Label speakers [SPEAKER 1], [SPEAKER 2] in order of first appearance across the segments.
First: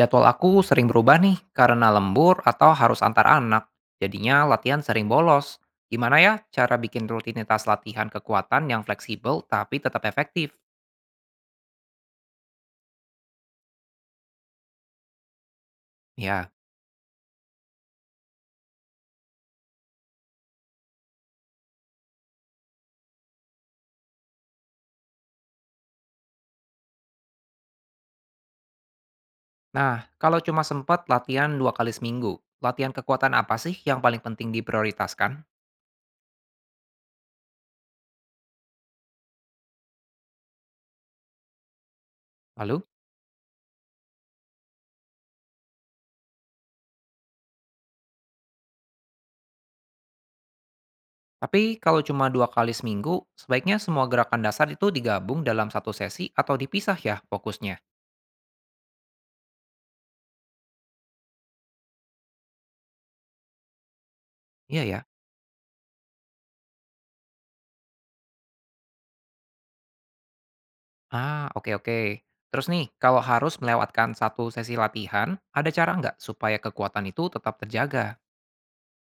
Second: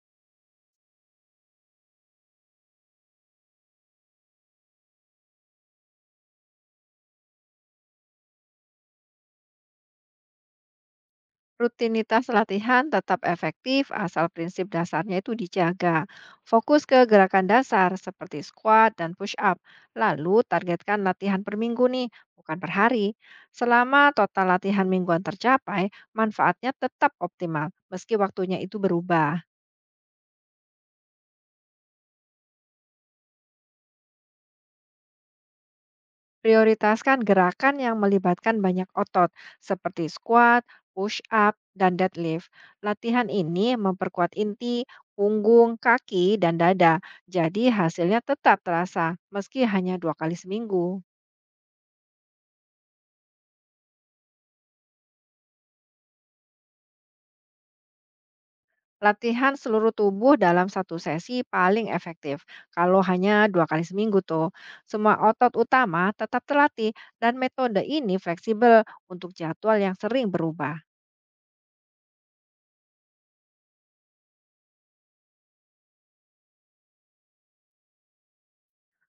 [SPEAKER 1] Jadwal aku sering berubah nih karena lembur atau harus antar anak. Jadinya latihan sering bolos. Gimana ya cara bikin rutinitas latihan kekuatan yang fleksibel tapi tetap efektif?
[SPEAKER 2] Rutinitas latihan tetap efektif asal prinsip dasarnya itu dijaga.
[SPEAKER 1] Ya.
[SPEAKER 2] Fokus ke gerakan dasar seperti squat dan push up. Lalu targetkan latihan per minggu nih, bukan per hari. Selama total latihan mingguan tercapai, manfaatnya tetap optimal meski waktunya itu berubah.
[SPEAKER 1] Nah, kalau cuma sempat latihan 2 kali seminggu, latihan kekuatan apa sih yang paling penting diprioritaskan?
[SPEAKER 2] Prioritaskan gerakan yang melibatkan banyak otot, seperti squat, push up, dan deadlift.
[SPEAKER 1] Lalu,
[SPEAKER 2] Latihan ini memperkuat inti, punggung, kaki, dan dada, jadi hasilnya tetap terasa, meski hanya dua kali seminggu.
[SPEAKER 1] tapi kalau cuma 2 kali seminggu, sebaiknya semua gerakan dasar itu digabung dalam satu sesi atau dipisah ya fokusnya?
[SPEAKER 2] Latihan seluruh tubuh dalam satu sesi paling efektif, kalau hanya dua kali seminggu tuh.
[SPEAKER 1] Iya ya.
[SPEAKER 2] Semua otot utama tetap terlatih, dan metode ini fleksibel untuk jadwal yang sering berubah.
[SPEAKER 1] Ah, oke oke. Terus nih, kalau harus melewatkan satu sesi latihan, ada cara nggak supaya kekuatan itu tetap terjaga?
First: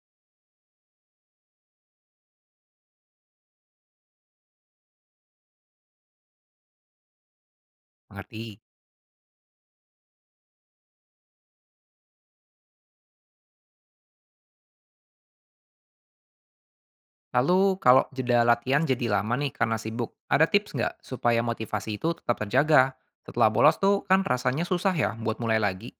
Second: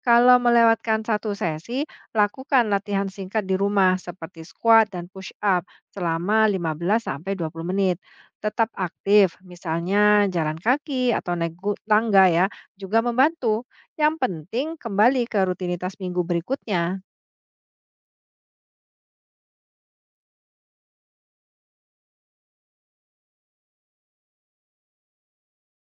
[SPEAKER 2] Kalau melewatkan satu sesi, lakukan latihan singkat di rumah seperti squat dan push up selama 15-20 menit.
[SPEAKER 1] Mengerti.
[SPEAKER 2] Tetap aktif, misalnya jalan kaki atau naik tangga ya, juga membantu. Yang penting kembali ke rutinitas minggu berikutnya.
[SPEAKER 1] Lalu kalau jeda latihan jadi lama nih karena sibuk, ada tips nggak supaya motivasi itu tetap terjaga? Setelah bolos tuh kan rasanya susah ya buat mulai lagi,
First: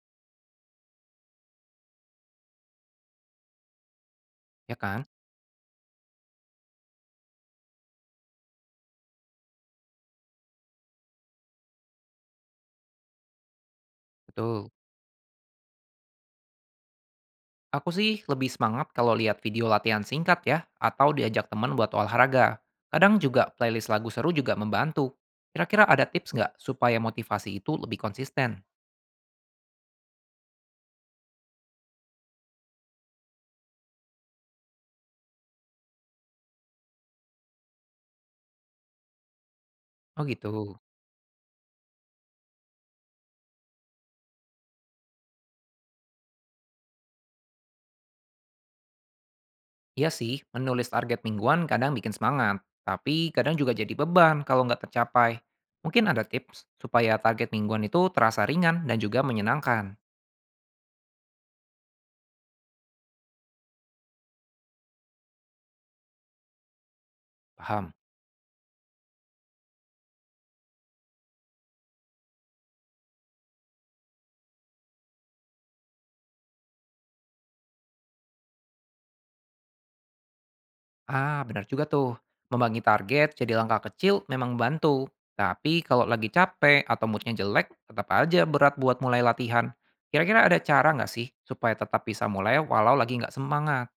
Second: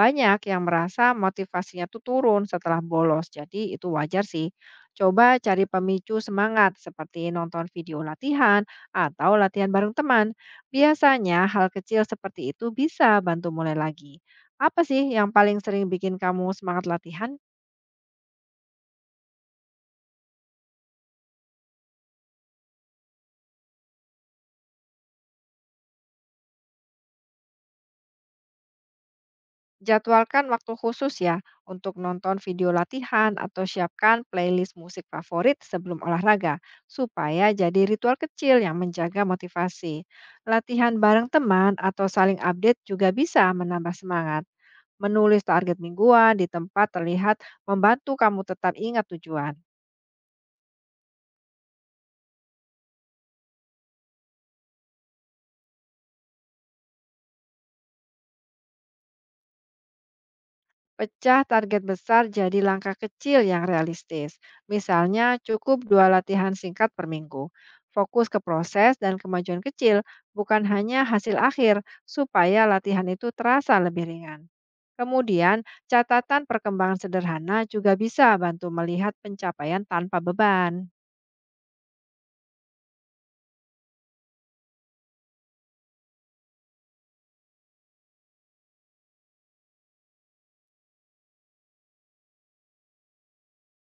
[SPEAKER 2] Banyak yang merasa motivasinya tuh turun setelah bolos, jadi itu wajar sih.
[SPEAKER 1] ya kan?
[SPEAKER 2] Coba cari pemicu semangat seperti nonton video latihan atau latihan bareng teman. Biasanya hal kecil seperti itu bisa bantu mulai lagi.
[SPEAKER 1] Betul.
[SPEAKER 2] Apa sih yang paling sering bikin kamu semangat latihan?
[SPEAKER 1] Aku sih lebih semangat kalau lihat video latihan singkat ya, atau diajak teman buat olahraga. Kadang juga playlist lagu seru juga membantu. Kira-kira ada tips nggak supaya motivasi itu lebih konsisten?
[SPEAKER 2] Jadwalkan waktu khusus ya untuk nonton video latihan atau siapkan playlist musik favorit sebelum olahraga supaya jadi ritual kecil yang menjaga motivasi.
[SPEAKER 1] Oh gitu.
[SPEAKER 2] Latihan bareng teman atau saling update juga bisa menambah semangat. Menulis target mingguan di tempat terlihat membantu kamu tetap ingat tujuan.
[SPEAKER 1] Iya sih, menulis target mingguan kadang bikin semangat, tapi kadang juga jadi beban kalau nggak tercapai. Mungkin ada tips supaya target mingguan itu terasa ringan dan juga menyenangkan.
[SPEAKER 2] Pecah target besar jadi langkah kecil yang realistis. Misalnya, cukup dua latihan singkat per minggu.
[SPEAKER 1] Paham?
[SPEAKER 2] Fokus ke proses dan kemajuan kecil, bukan hanya hasil akhir, supaya latihan itu terasa lebih ringan. Kemudian, catatan perkembangan sederhana juga bisa bantu melihat pencapaian tanpa beban.
[SPEAKER 1] Ah, benar juga tuh. Membagi target jadi langkah kecil memang membantu. Tapi kalau lagi capek atau moodnya jelek, tetap aja berat buat mulai latihan. Kira-kira ada cara nggak sih supaya tetap bisa mulai walau lagi nggak semangat?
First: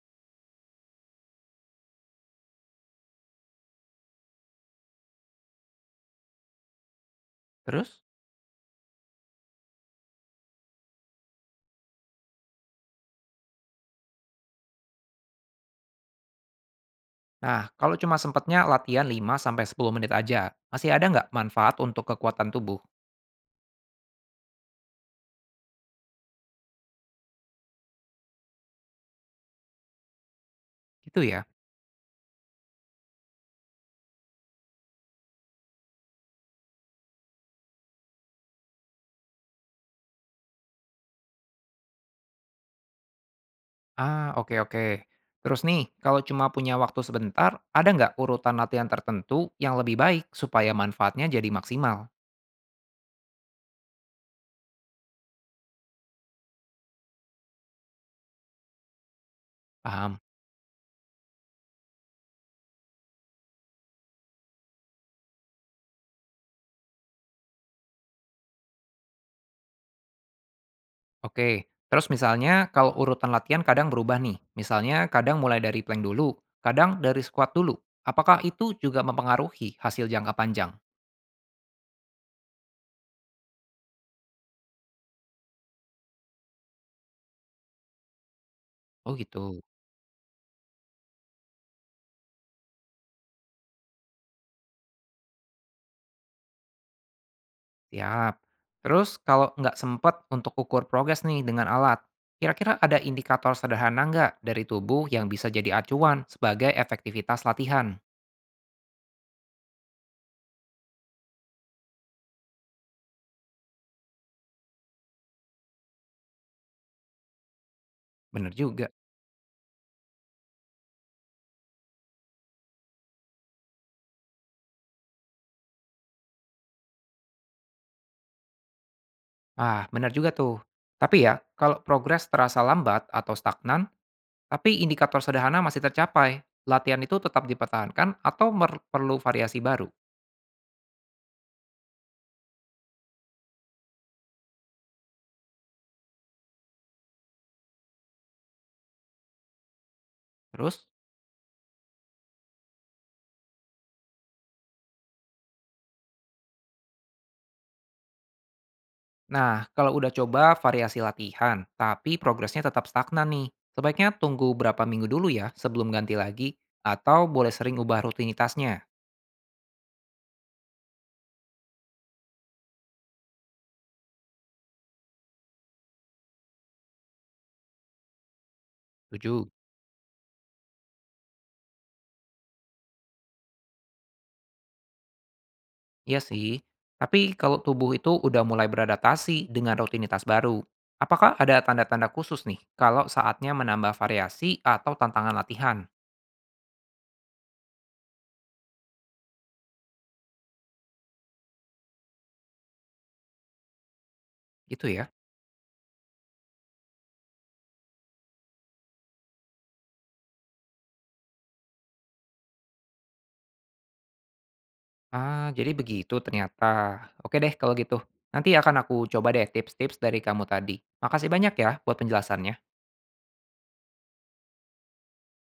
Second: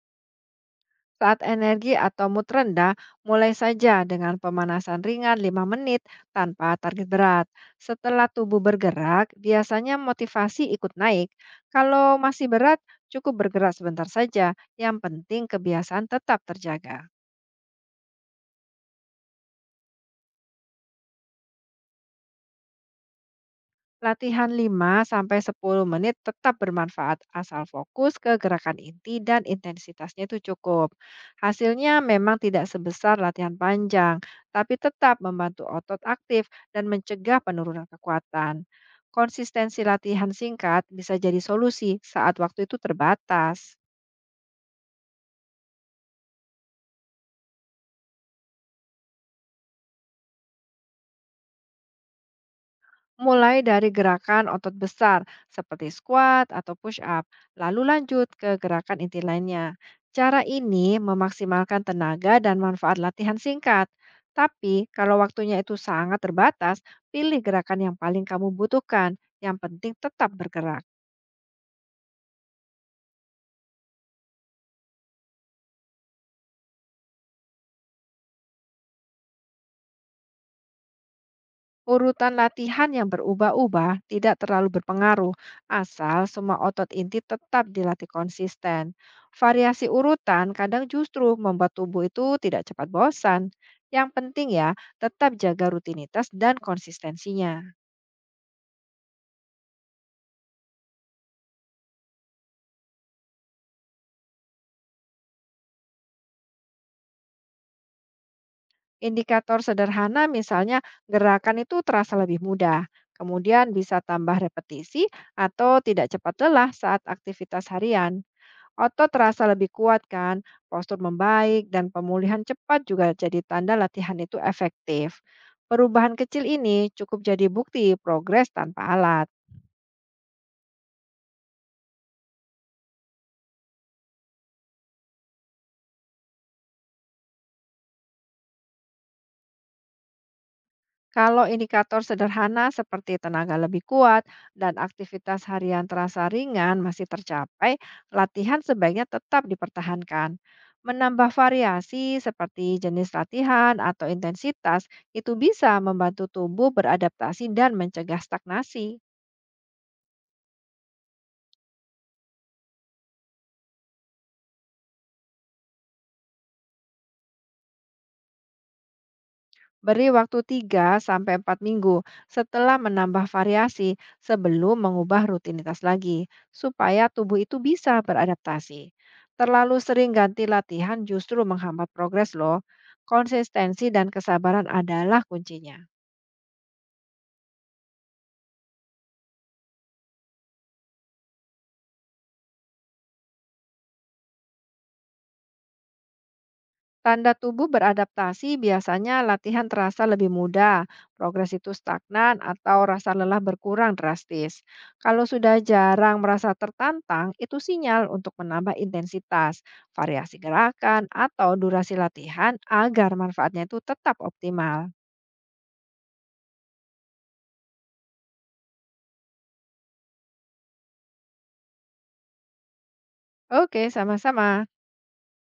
[SPEAKER 2] Saat energi atau mood rendah, mulai saja dengan pemanasan ringan 5 menit tanpa target berat.
[SPEAKER 1] Terus?
[SPEAKER 2] Setelah tubuh bergerak, biasanya motivasi ikut naik. Kalau masih berat, cukup bergerak sebentar saja. Yang penting kebiasaan tetap terjaga.
[SPEAKER 1] Nah, kalau cuma sempatnya latihan 5 sampai 10 menit aja, masih ada nggak manfaat untuk kekuatan tubuh?
[SPEAKER 2] Latihan 5-10 menit tetap bermanfaat asal fokus ke gerakan inti dan intensitasnya itu cukup.
[SPEAKER 1] Gitu ya?
[SPEAKER 2] Hasilnya memang tidak sebesar latihan panjang, tapi tetap membantu otot aktif dan mencegah penurunan kekuatan. Konsistensi latihan singkat bisa jadi solusi saat waktu itu terbatas.
[SPEAKER 1] Ah, oke oke. Terus nih, kalau cuma punya waktu sebentar, ada nggak urutan latihan tertentu yang lebih baik supaya manfaatnya jadi maksimal?
[SPEAKER 2] Mulai dari gerakan otot besar seperti squat atau push up, lalu lanjut ke gerakan inti lainnya.
[SPEAKER 1] Paham?
[SPEAKER 2] Cara ini memaksimalkan tenaga dan manfaat latihan singkat. Tapi kalau waktunya itu sangat terbatas, pilih gerakan yang paling kamu butuhkan. Yang penting tetap bergerak.
[SPEAKER 1] Oke. Terus misalnya kalau urutan latihan kadang berubah nih. Misalnya kadang mulai dari plank dulu, kadang dari squat dulu. Apakah itu juga mempengaruhi hasil jangka panjang?
[SPEAKER 2] Urutan latihan yang berubah-ubah tidak terlalu berpengaruh, asal semua otot inti tetap dilatih konsisten.
[SPEAKER 1] Oh gitu.
[SPEAKER 2] Variasi urutan kadang justru membuat tubuh itu tidak cepat bosan. Yang penting ya, tetap jaga rutinitas dan konsistensinya.
[SPEAKER 1] Siap. Terus kalau nggak sempat untuk ukur progres nih dengan alat, kira-kira ada indikator sederhana nggak dari tubuh yang bisa jadi acuan sebagai efektivitas latihan?
[SPEAKER 2] Indikator sederhana misalnya gerakan itu terasa lebih mudah, kemudian bisa tambah repetisi atau tidak cepat lelah saat aktivitas harian.
[SPEAKER 1] Bener juga.
[SPEAKER 2] Otot terasa lebih kuat kan, postur membaik, dan pemulihan cepat juga jadi tanda latihan itu efektif. Perubahan kecil ini cukup jadi bukti progres tanpa alat.
[SPEAKER 1] Ah, bener juga tuh. Tapi ya, kalau progres terasa lambat atau stagnan, tapi indikator sederhana masih tercapai, latihan itu tetap dipertahankan atau perlu variasi baru?
[SPEAKER 2] Kalau indikator sederhana seperti tenaga lebih kuat dan aktivitas harian terasa ringan masih tercapai, latihan sebaiknya tetap dipertahankan.
[SPEAKER 1] Terus?
[SPEAKER 2] Menambah variasi seperti jenis latihan atau intensitas itu bisa membantu tubuh beradaptasi dan mencegah stagnasi.
[SPEAKER 1] Nah, kalau udah coba variasi latihan, tapi progresnya tetap stagnan nih, sebaiknya tunggu berapa minggu dulu ya sebelum ganti lagi, atau boleh sering ubah rutinitasnya.
[SPEAKER 2] Beri waktu 3 sampai 4 minggu setelah menambah variasi sebelum mengubah rutinitas lagi, supaya tubuh itu bisa beradaptasi.
[SPEAKER 1] Setuju?
[SPEAKER 2] Terlalu sering ganti latihan justru menghambat progres loh. Konsistensi dan kesabaran adalah kuncinya.
[SPEAKER 1] Iya sih. Tapi kalau tubuh itu udah mulai beradaptasi dengan rutinitas baru, apakah ada tanda-tanda khusus nih kalau saatnya menambah variasi atau tantangan latihan?
[SPEAKER 2] Tanda tubuh beradaptasi biasanya latihan terasa lebih mudah, progres itu stagnan, atau rasa lelah berkurang drastis.
[SPEAKER 1] Gitu ya.
[SPEAKER 2] Kalau sudah jarang merasa tertantang, itu sinyal untuk menambah intensitas, variasi gerakan, atau durasi latihan agar manfaatnya itu tetap optimal.
[SPEAKER 1] Ah, jadi begitu ternyata. Oke deh kalau gitu. Nanti akan aku coba deh tips-tips dari kamu tadi. Makasih banyak ya buat penjelasannya.
[SPEAKER 2] Oke, sama-sama.